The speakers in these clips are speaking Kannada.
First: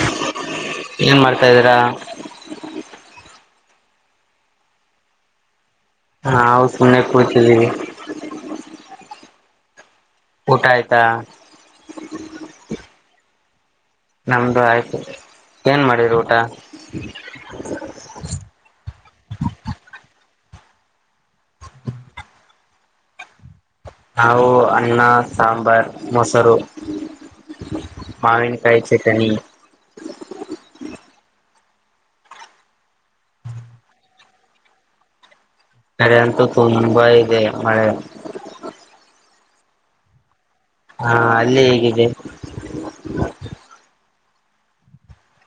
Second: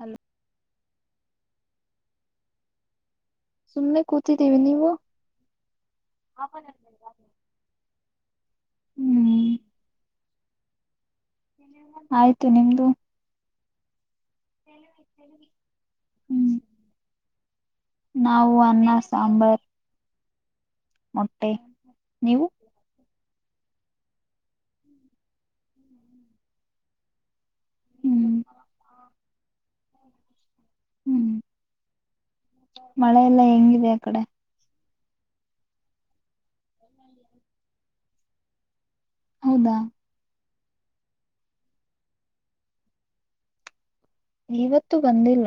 ಹಲೋ ಏನ್ ಮಾಡ್ತಾದೀರ ಸುಮ್ನೆ ಕೂತಿದ್ದೀವಿ ನೀವು ಹಾ ಹೌ ಸುಮ್ನೆ ಕೂತಿದೀವಿ ಹ್ಮ್ ಊಟ ಆಯ್ತಾ ಆಯ್ತು ನಿಮ್ದು ನಮ್ದು ಆಯ್ತು ಏನ್ ಮಾಡಿದ್ರಿ ಊಟ ಹ್ಮ್ [unintelligible] ನಾವು ಅನ್ನ ಸಾಂಬಾರ್ ಮೊಟ್ಟೆ ನೀವು ನಾವು ಅನ್ನ ಸಾಂಬಾರ್ ಮೊಸರು ಹ್ಮ್ ಮಾವಿನ್ಕಾಯ್ ಚಟನಿ ಹ್ಮ ಮಳೆಲ್ಲ ಹೆಂಗಿದೆ ಆ ಕಡೆ ಕಡೆ ಅಂತೂ ತುಂಬಾ ಇದೆ ಮಳೆ ಹೌದಾ ಹಾ ಅಲ್ಲಿ ಹೇಗಿದೆ ಇವತ್ತು ಬಂದಿಲ್ಲ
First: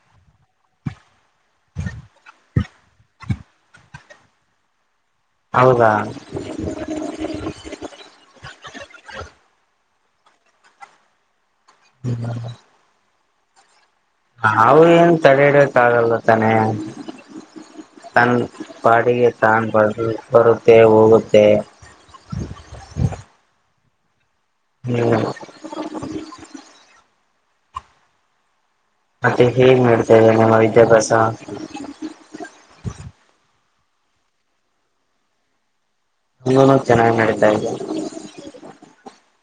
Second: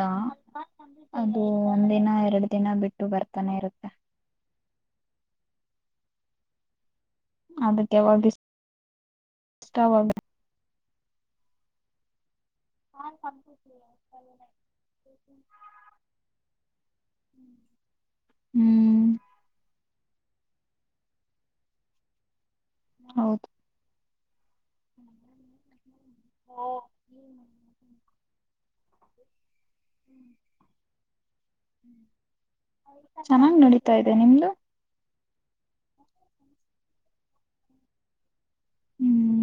ಅದು ಒಂದಿನ ಎರ್ಡ್ ದಿನ ಬಿಟ್ಟು ಬರ್ತಾನೆ ಇರುತ್ತೆ ಹೌದಾ ಅದಕ್ಕೆ ವಗ್ ಸ್ಟವ್ ಅವ್ ಹ್ಮ ನಾ ಸಪ್ಪಗಿರ್ತಿನ್ ಅವು ಏನ್ ತಡೆ ಇಡಕ್ ಆಗಲ್ಲ ತಾನೆ ತನ್ ಹ್ಮ್ ಬಾಡಿಗೆ ತಾಣ್ಬಾರ್ ಬರುತ್ತೆ ಹೋಗುತ್ತೆ ಹೌದು ಹ್ಮ್ ಅದೆ ಹೇಗ್ ನಡ್ತಾ ಇದೆ ನಮ್ಮ ವಿದ್ಯಾಭ್ಯಾಸ ತ ಚೆನ್ನಾಗ್ ನಡಿತೈತೆ ನಿಮ್ದು ನಂದೂನು ಚೆನ್ನಾಗಿ ನಡೀತಾ ಇದೆ ಹ್ಮ್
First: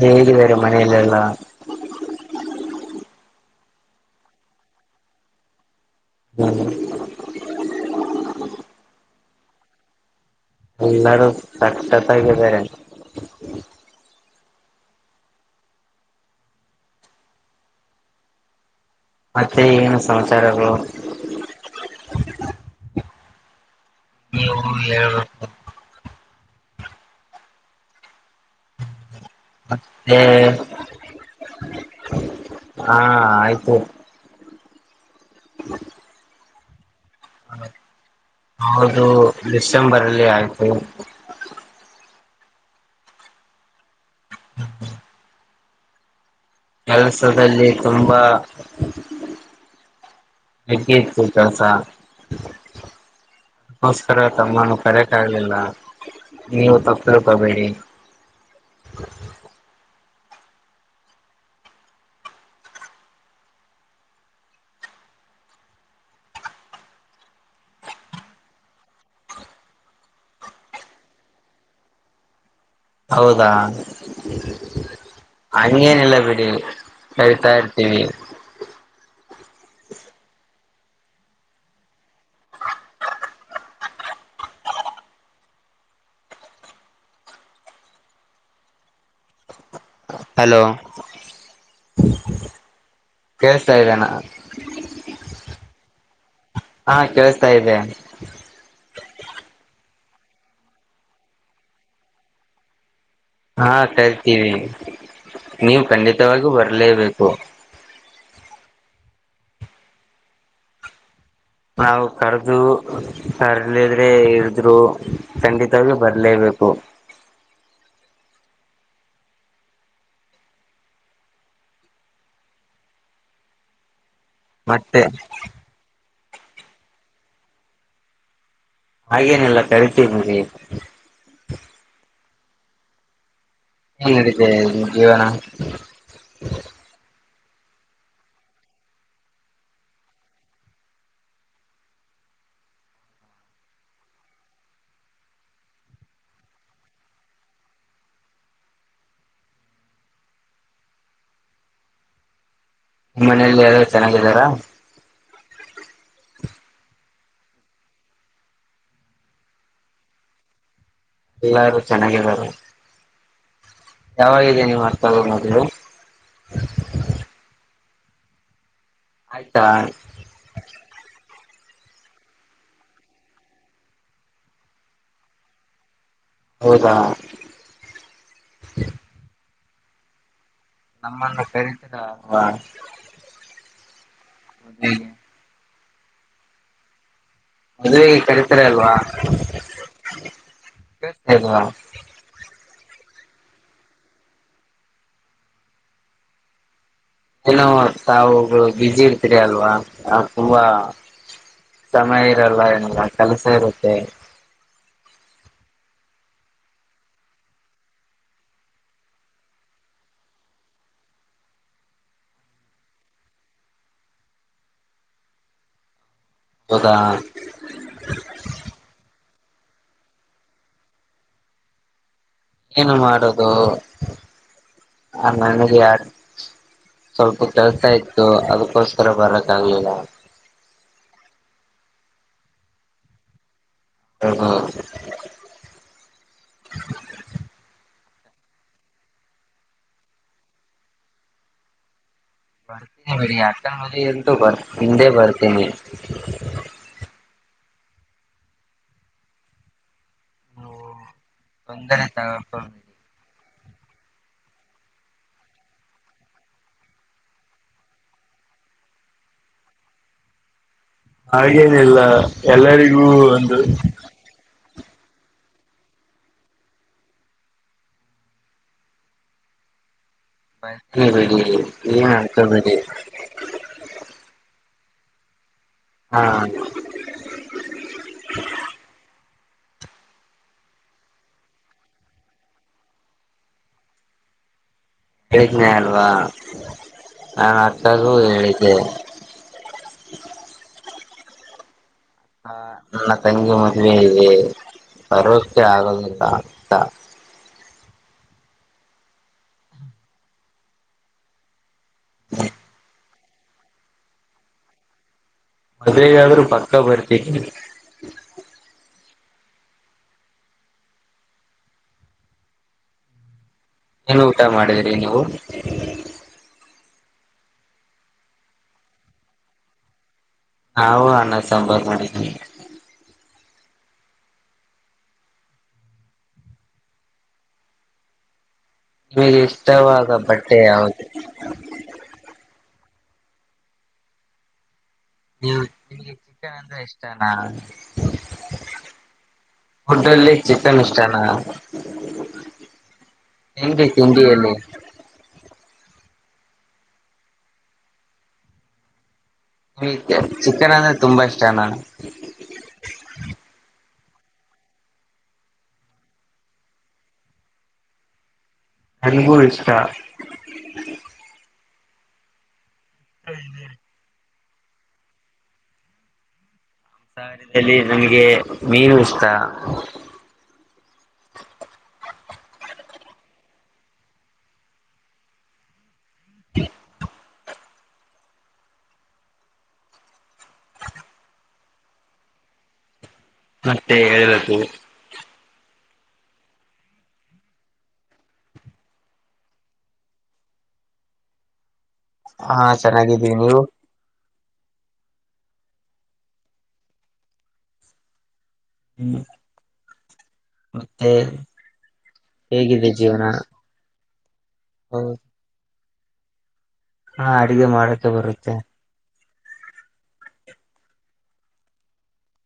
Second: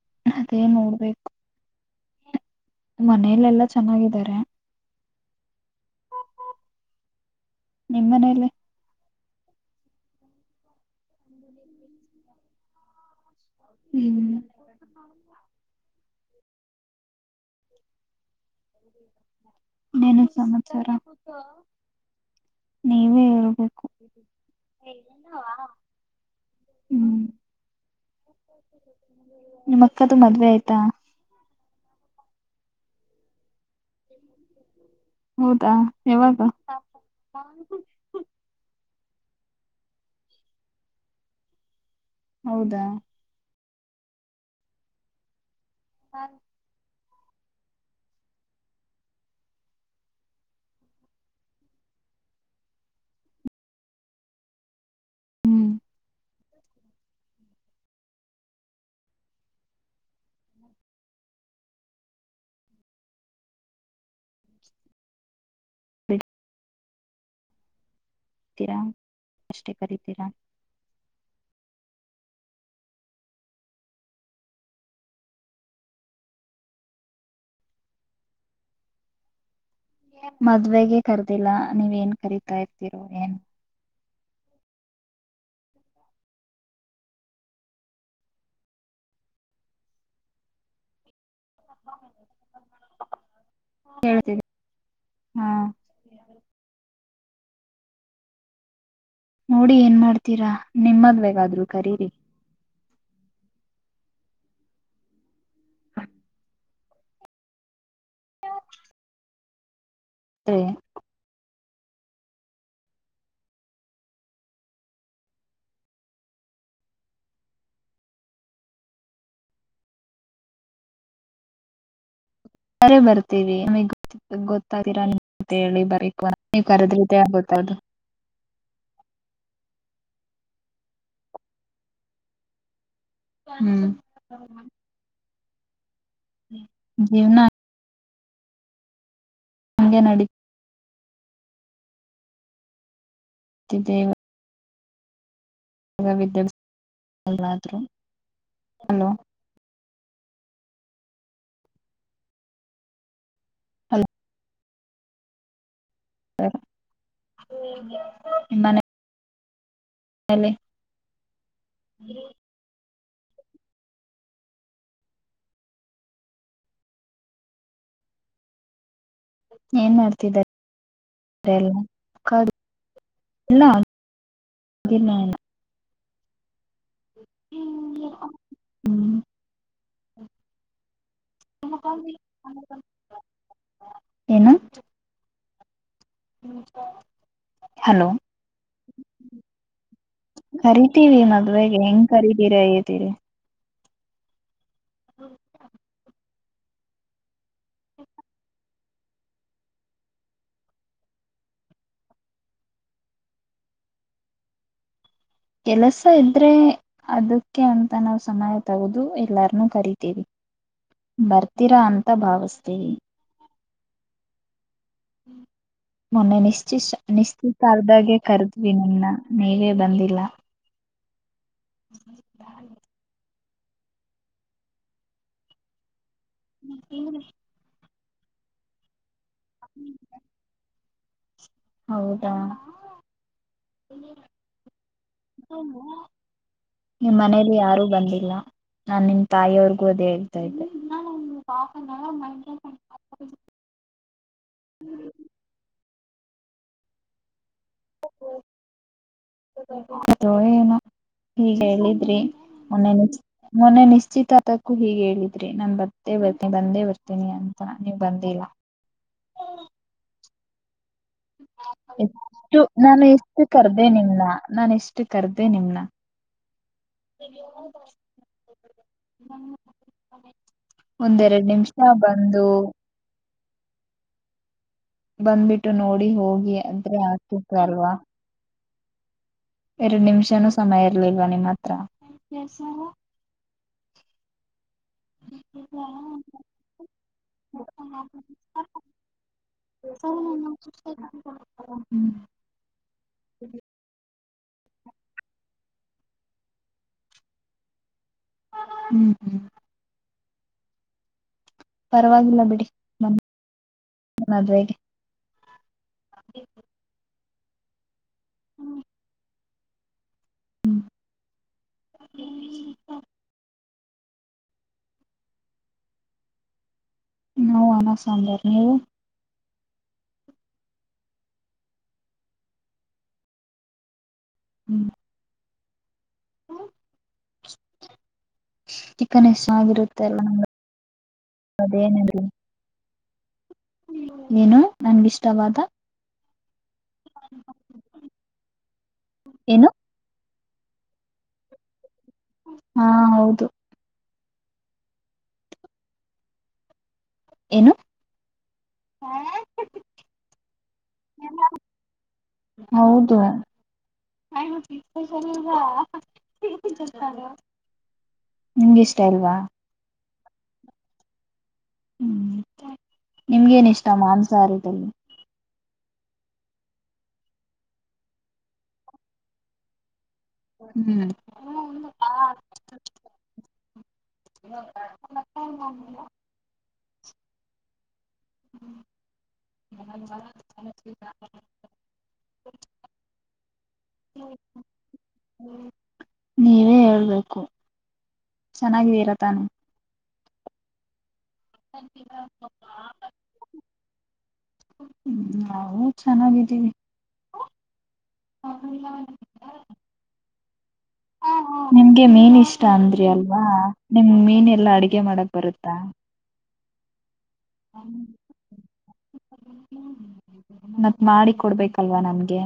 ಹೇಗಿದ್ದಾರೆ ಅದೇ ಮನೆಲೆಲ್ಲ ನೋಡ್ಬೇಕು ಮನೇಲೆಲ್ಲಾ ಚೆನ್ನಾಗಿದ್ದಾರೆ ಹ್ಮ್ ನಿಮ್ಮನೇಲ್ಲಿ ಎಲ್ಲರು ಸಾಕ್ಷತಗಿದಾರೆ ಹ್ಮ್ ಮತ್ತೆ ಏನ್ ಇನ್ನೇನು ಸಮಾಚಾರಗಳು ಸಮಾಚಾರ ನೀವೇ ಹೇಳ್ಬೇಕು ನೀವು ಎ ಹೇಳ್ಬೇಕು ಏನವ್ವ ಹ್ಮ್ ನಿಮ್ ಅಕ್ಕದು ಮತ್ತೆ ಮದ್ವೆ ಆಯ್ತಾ ಹಾ ಆಯ್ತು ಹೌದಾ ಯಾವಾಗ ಹಾ ಹೌ ದು ಡಿಸೆಂಬರ್ ಅಲ್ಲಿ ಆಯ್ತು ಹೌದಾ ಹ್ಮ ಹ ಹ ಕೆಲಸದಲ್ಲಿ ತುಂಬಾ ಹೆಗ್ಗೆ ಇತ್ತು ಕೆಲ್ಸ ಅದಕ್ಕೋಸ್ಕರ ತಮ್ಮ ಕರೆ ಕಗ್ಲಿಲ್ಲ ಹ್ಮ್ ನೀವು ತಪ್ತಿಳ್ಕೊಬೇಡಿ [inaudible] ತೀರಾ ಅಷ್ಟೇ ಕರಿತೀರಾ ಹೌದಾ ಹಂಗೇನಿಲ್ಲ ಬಿಡಿ ಕರಿತಾ ಇರ್ತೀವಿ ಮದ್ವೆಗೆ ಕರ್ದಿಲ್ಲಾ ನೀವ್ ಏನ್ ಕರತಾ ಇರ್ತೀರೋ ಏನ್ ಹಲೋ ಕೇಳ್ಸ್ತಾ ಇದ್ದೇನ ಹ ಹಾ ಕೇಳಸ್ತಾ ಇದೆ ನೋಡಿ ಏನ್ ಮಾಡ್ತೀರಾ ನಿಮ್ಮದ್ವೆಗಾದ್ರು ಕರೀರಿ ಹಾ ಕರಿತೀವಿ ನೀವು ಖಂಡಿತವಾಗು ಬರ್ ಲೇಬೇಕು ತ್ರೆ ಯ್ ನಾವು ಕರ್ದು ಕರ್ಲಿದ್ರೆ ಇದ್ರು ಖಂಡಿತವಾಗಿ ಬರ್ಲೇಬೇಕು ಸರೆ ಬರ್ತೀವಿ ಮಿಗ್ ಗೊತ್ತತೀರ ಮತ್ತೆ ಅಂ ಅಂತ ಹೇಳಿ ಬರೀ ನೀವ್ ಕರದ್ರ ಆ ಗೊತ್ತದು ಹಾಗೇನಿಲ್ಲ ಕರಿತೀನಿರಿ ಹ್ಮ್ ಏನ್ ನೆಡಿತಿದೆ ಜೀವ್ನ [unintelligible] ಜೀವ್ನಾ ಹಂಗೆ ನಡಿ ತಿದ್ದೇವ್ ಈಗ ವಿದ್ಯಾ ಭ್ಯಾಸ ದಲ್ಲಾದ್ರೋ ಹಲೋ ಮನೆಲ್ಲಿ ಎಲ್ರು ಹಲೋ ಚೆನ್ನಾಗಿದಾರಾ ತರ್ ನಿಮ್ ಮನೆ ಯಲ್ಲಿ ಎಲ್ಲಾರು ಚೆನ್ನಾಗಿದರೆ ಯಾವಾಗಾಗಿದೆ ನೀವು ಅರ್ತಗದಲು ಏನ್ ಮಾಡ್ತಿದ ದೆಲ್ಲ ಕಾ ಎಲ್ಲ ಹಗ್ ಏನು ಇಲ್ಲ ಹೌದಾ ಹ್ಮ್ [unintelligible] ನಮ್ಮನ್ನು ಕರಿತೀರ ಅಲ್ವಾ ಮದ್ವೇಗೆ ಹ್ಮ್ ಸ ಹಲೋ ಮದುವೆಗೆ ಕರಿತೀರ ಅಲ್ವಾ ಕರೀತೀವಿ ಕೇಳ್ತಾ ಇಲ್ವಾ ಮದ್ವೆಗೆ ಹೆಂಗ್ ಕರೀದೀರಿ ಇದಿರಿ ಹೌ ಏನೋ ತಾವುಗಳು ಬ್ಯುಸಿ ಇರ್ತರಿ ಅಲ್ವಾ ತುಂಬ ಸಮಯ ಇರಲ್ಲ ಏನಿಲ್ಲ ಕೆಲಸ ಇರುತ್ತೆ ಕೆಲಸ ಇದ್ರೆ ಅದಕ್ಕೆ ಅಂತ ನಾವ್ ಸಮಯ ತಗದು ಎಲ್ಲಾರ್ನು ಕರಿತೀವಿ ಬರ್ತೀರಾ ಅಂತ ಭಾವಸ್ತೀವಿ ಹ್ಮ್ ಮೊನ್ನೆ ನಿಶ್ಚಿ ಹೌದಾ ನಿಶ್ಚಿತರ್ತ ಆದದಾಗೆ ಕರ್ದ್ವಿ ನಿಮ್ನ ನೀವೇ ಬಂದಿಲ್ಲ [unintelligible] ಏನು ಮಾಡದೊ ಆ ನನಗೆ ಯಾರ್ ಸ್ವಲ್ಪ ಕೆಲ್ಸ ಇತ್ ದು ಅದಕ್ಕೋಸ್ಕರ ಬರತ್ ತಾಗ್ಲಿಲ್ಲ ಹೌದಾ ನಿಮ್ಮ್ ಮನೇಲಿ ಯಾರು ಬಂದಿ ಲ ನಾನ್ ನಿಮ್ ತಾಯಿವ್ರಿಗು ಅದೇ ಹೇಳ್ತಾ ಇದೆ ಬರ್ತೀನಿ ಬಿಡಿ ಅಕ್ಕನ್ ಮದ್ವೇಗ್ ಬರ್ ಹಿಂದೆ ಬರ್ತೀನಿ [unintelligible] ಏನೊ ಹೀಗ್ ತೊಂದರೆ ಹೇಳಿದ್ರಿ ತಗೋಬೇಡಿ ಮೊನ್ನೆ ಮೊನ್ನೆ ನಿಶ್ಚಿತ ಅದಕ್ಕೂ ಹೀಗ್ ಹೇಳಿದ್ರಿ ನಾನ್ ಬೇ ಬರ್ತಿ ಬಂದೇ ಬರ್ತೀನಿ ಅಂತ ನೀವ್ ಬಂದಿಲ್ಲ ಹಾಗೇನಿಲ್ಲ ಎಷ್ಟು ಎಲ್ಲರಿಗೂ ಒಂದು ಟ್ ಕರ್ದೇ ನಿಮನ್ನ ಬಂದೆ ಬಿಡಿ ಏನು ಬಂದು ಅನ್ಕೋಬೇಡಿ ಬಂದ್ಬಿಟ್ ಇಟ್ಟು ನೋಡಿ ಹಾ ಹೋಗಿ ಅಂದ್ರೆ ಆತಿತ್ತು ಅಲ್ವಾ ಎರ್ಡ್ ನಿಮಿಷನುೂ ಸಮಯ ಇರ್ಲಿಲ್ವಾ ನಿಮ್ಮ ಹತ್ರ ಹೇಳಿದ್ನೇ ಅಲ್ವಾ ನಾನ್ ಅರ್ಥಾಗು ಹೇಳಿದ್ದೆ ಹ್ಮ್ ಹಾ ನನ್ನ ತಂಗಿ ಮದ್ವೆ ಇದೆ ಭರವಸೆ ಆಗದಿಲ್ಲ ಅಂತ ಹ್ಮ್ ಹ್ಮ್ ಪರವಾಗಿಲ್ಲ ಬಿಡಿ ಮ ನ ಮದ್ವೆಗೆ ಮದ್ವೆಗ್ ಆದ್ರೂ ಪಕ್ಕ ಬರ್ ತೆ ಹಿ ಹ್ಮ್ ಏನು ಊಟ ಮಾಡಿದ್ರಿ ನೀವು ನೊ ಅನ್ನ ಸಾಂಬಾರ್ ನೀವು ನಾವು ಅನ್ನ ಸಾಂಬಾರ್ ಮಾಡಿದ್ವಿ ಹ್ಮ್ [unintelligible] ಚಿಕನ್ ನಿಮಗೆ ಎಷ್ಟ್ ಚೆನ್ನಾಗಿರುತ್ತೆ ಇಷ್ಟವಾದ ಅಲ್ವಾ ನಮ್ಗ್ ಬಟ್ಟೆ ಯಾವ್ದು ಅದೇ ನೆನಪು ಏನು ನನ್ಗಿಷ್ಟವಾದ ನೀವು ನಿಗೆ ಚಿಕನ್ ಅಂದ್ರೆ ಇಷ್ಟನಾ ಏನು ಫುಡ್ ಅಲ್ಲಿ ಚಿಕನ್ ಇಷ್ಟನಾ ಹಾ ಹೌದು ಏನ್ ಬೇಕ್ ತಿಂಡಿ ಎಲ್ಲಿ ಏನು ಈ ಚಿಕನ್ ಅಂದ್ರೆ ತುಂಬಾ ಇಷ್ಟ ನಾನು ಹೌದು [unintelligible] ಇಷ್ಟ ನನ್ಗೂ ಇಲ್ವಾ ಇಷ್ಟ [unintelligible] ಹ್ಮ್ ನಿಮ್ಗೆ ಏನ್ ಇಷ್ಟ ಮಾಮ್ಸ್ ಸಾರಿ ತಲ್ಲಿ ಸಾವಿರದಲ್ಲಿ ನನ್ಗೆ ಮೀನು ಇಷ್ಟ ಹ್ಮ್ ಹು ಹಾ [unintelligible] [unintelligible] [unintelligible] ಮತ್ತೆ ಹೇಳ್ಬೇಕು ನೀವೇ ಹೇಳ್ಬೇಕು ಚೆನ್ನಾಗಿದ್ದೀರ ತಾನು [unintelligible] ಹಾ ಚೆನ್ನಾಗಿದ್ದೀವ್ ನೀವು ಹ್ಮ ನಾವು ಚೆನ್ನಾಗಿದ್ದೀವಿ ಹ್ಮ್ [unintelligible] ಮತ್ತೆ ನಿಮ್ಗೆ ಮೀನ್ ಇಷ್ಟ ಹೇಗಿದೆ ಅಂದ್ರಿ ಜೀವನ ಅಲ್ವಾ ನಿಮ್ಮೀನ್ ಎಲ್ಲ ಅಡಿಗೆ ಮಾಡಕ್ ಬರುತ್ತಾ ಹಾ ಅಡಿಗೆ ಮಾಡಕೆ ಬರುತ್ತೆ ಮತ್ ಮಾಡಿ ಕೊಡ್ಬೇಕಲ್ವಾ ನಮ್ಗೆ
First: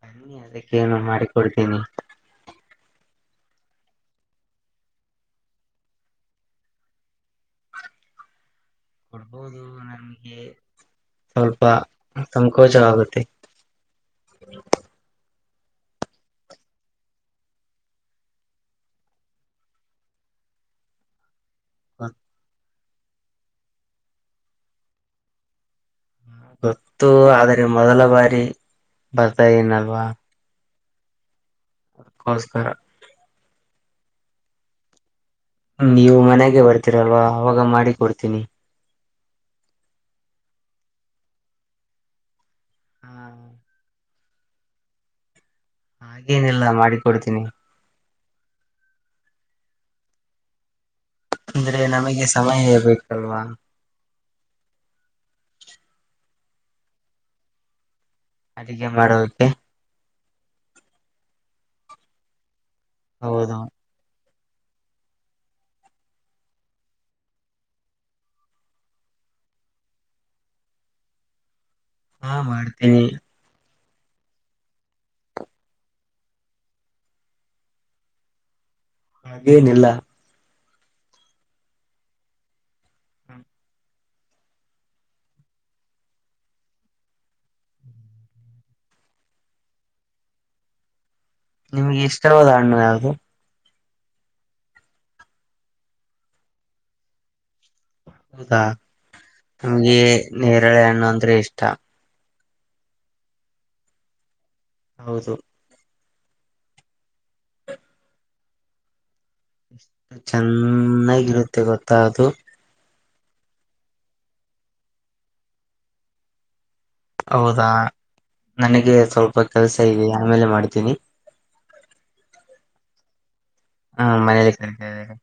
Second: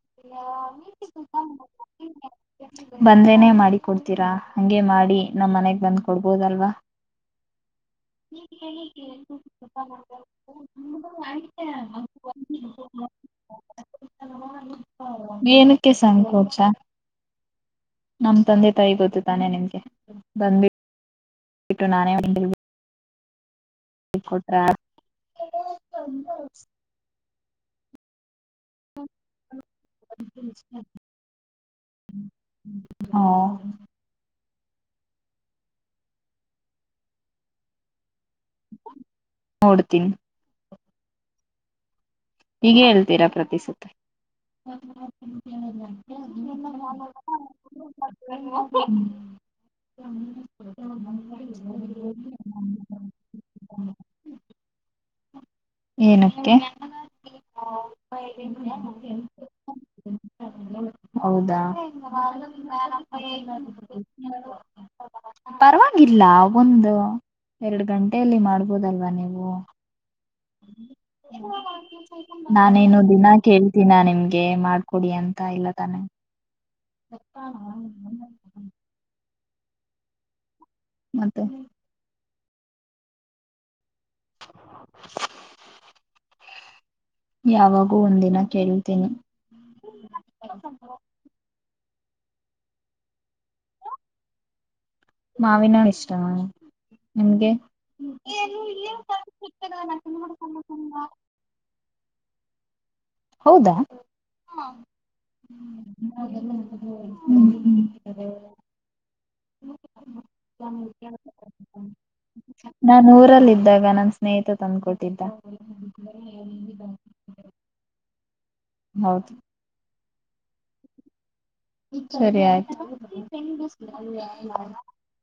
ಬನ್ನಿ ಅದಕ್ಕೇನು ಮಾಡಿಕೊಡ್ತೀನಿ ಬಂದ್ರೇನೆ ಮಾಡಿ ಕೊಡ್ತೀರಾ ಹಂಗೆ ಮಾಡಿ ನಮ್ ಮನೆಗ್ ಬಂದ್ ಕೊಡ್ಬೋದಲ್ವಾ ಕೊಡ್ಬೋದು ನನ್ಗೆ ಸ್ವಲ್ಪ ಸಂಕೋಚವಾಗುತ್ತೆ ಮ್ ಎನುಕ್ಕೆ ಸಂಕೋಚಾ ನಮ್ ತಂದೆ ತಾಯಿ ಗೊತ್ತು ತಾನೆ ನಿಮ್ಗೆ ಬಂದ್ಬಿಟ್ ಟು ನಾನೇ ಇಲ್ ಕೊಟ್ರಾ ಗೊತ್ತು ಆದೆ ಮೊದಲ ಬಾರಿ ಬರ್ತಾ ಇದನಲ್ವಾ ಹಾ ನೀವು ಮನೆಗೆ ಬರ್ತೀರಲ್ವಾ ಅವಾಗ ಮಾಡಿ ಕೊಡ್ತೀನಿ ನೋಡ್ತೀನಿ ಹೀಗ ಹಾ ಹೇಳ್ತೀರಾ ಪ್ರತಿಸುತ್ತ ಹ್ಮ ಹಾ ಹಾಗೇನಿಲ್ಲ ಮಾಡಿ ಕೊಡ್ತೀನಿ [unintelligible] ಅಂದ್ರೆ ನಮಗೆ ಸಮಯೇ ಬೇಕಲ್ವಾ ಏನಕ್ಕೆ ಹ ಅಡಿಗೆ ಮಾಡೋದಕ್ಕೆ ಹೌದಾ ಹೌದು [unintelligible] ಪರವಾಗಿಲ್ಲ ಒಂದು ಎರಡು ಗಂಟೆಯಲ್ಲಿ ಮಾಡ್ಬೋದಲ್ವಾ ನೀವು ಹಾ ನಾನೇನು ಮಾಡ್ತೀನಿ ದಿನಾ ಕೇಳ ದಿನಾ ನಿಮ್ಗೆ ಮಾಡ್ಕೊಡಿ ಅಂತ ಇಲ್ಲ ತಾನೆ ಹಾಗೇನಿಲ್ಲ ಮತ್ತೆ ಯಾವಾಗೂ ಒಂದಿನ ಕೇಳ್ತೀನಿ ನಿಮ್ಗೆ ಇಷ್ಟವಾದ ಹಣ್ಣು ಯಾವಧು ಮಾವಿನೋಳ ಇಷ್ಟ ನಿಮ್ಗೆ ಹೌದಾ ನಮ್ಗೆ ನೇರಳೆ ಹಣ್ಣು ಅಂದ್ರೆ ಇಷ್ಟ ಹೌದಾ ಹಾ ಹೌದು ಹ್ಮ ಹ್ಮ್ ಹ್ಮ್ ಎಷ್ಟು ಚೆನ್ನಾಗಿರುತ್ತೆ ಗೊತ್ತ ಅದು ರಲ್ಲ ಇದ್ದಾಗ ನನ್ ಸ್ನೇಹಿತ ತಂದ್ಕೊಟ್ಟಿದ್ದ ಹೌದಾ ನನಗೆ ಹೌದು ಸ್ವಲ್ಪ ಕೆಲ್ಸ ಇಧಿಯಾ ಆಮೇಲೆ ಮಾಡ್ತೀನಿ ಸರಿ ಆಯ್ತು ಹ್ಮ ಮನೇಲಿ ಕರೀತಾ ಇದಾರೆ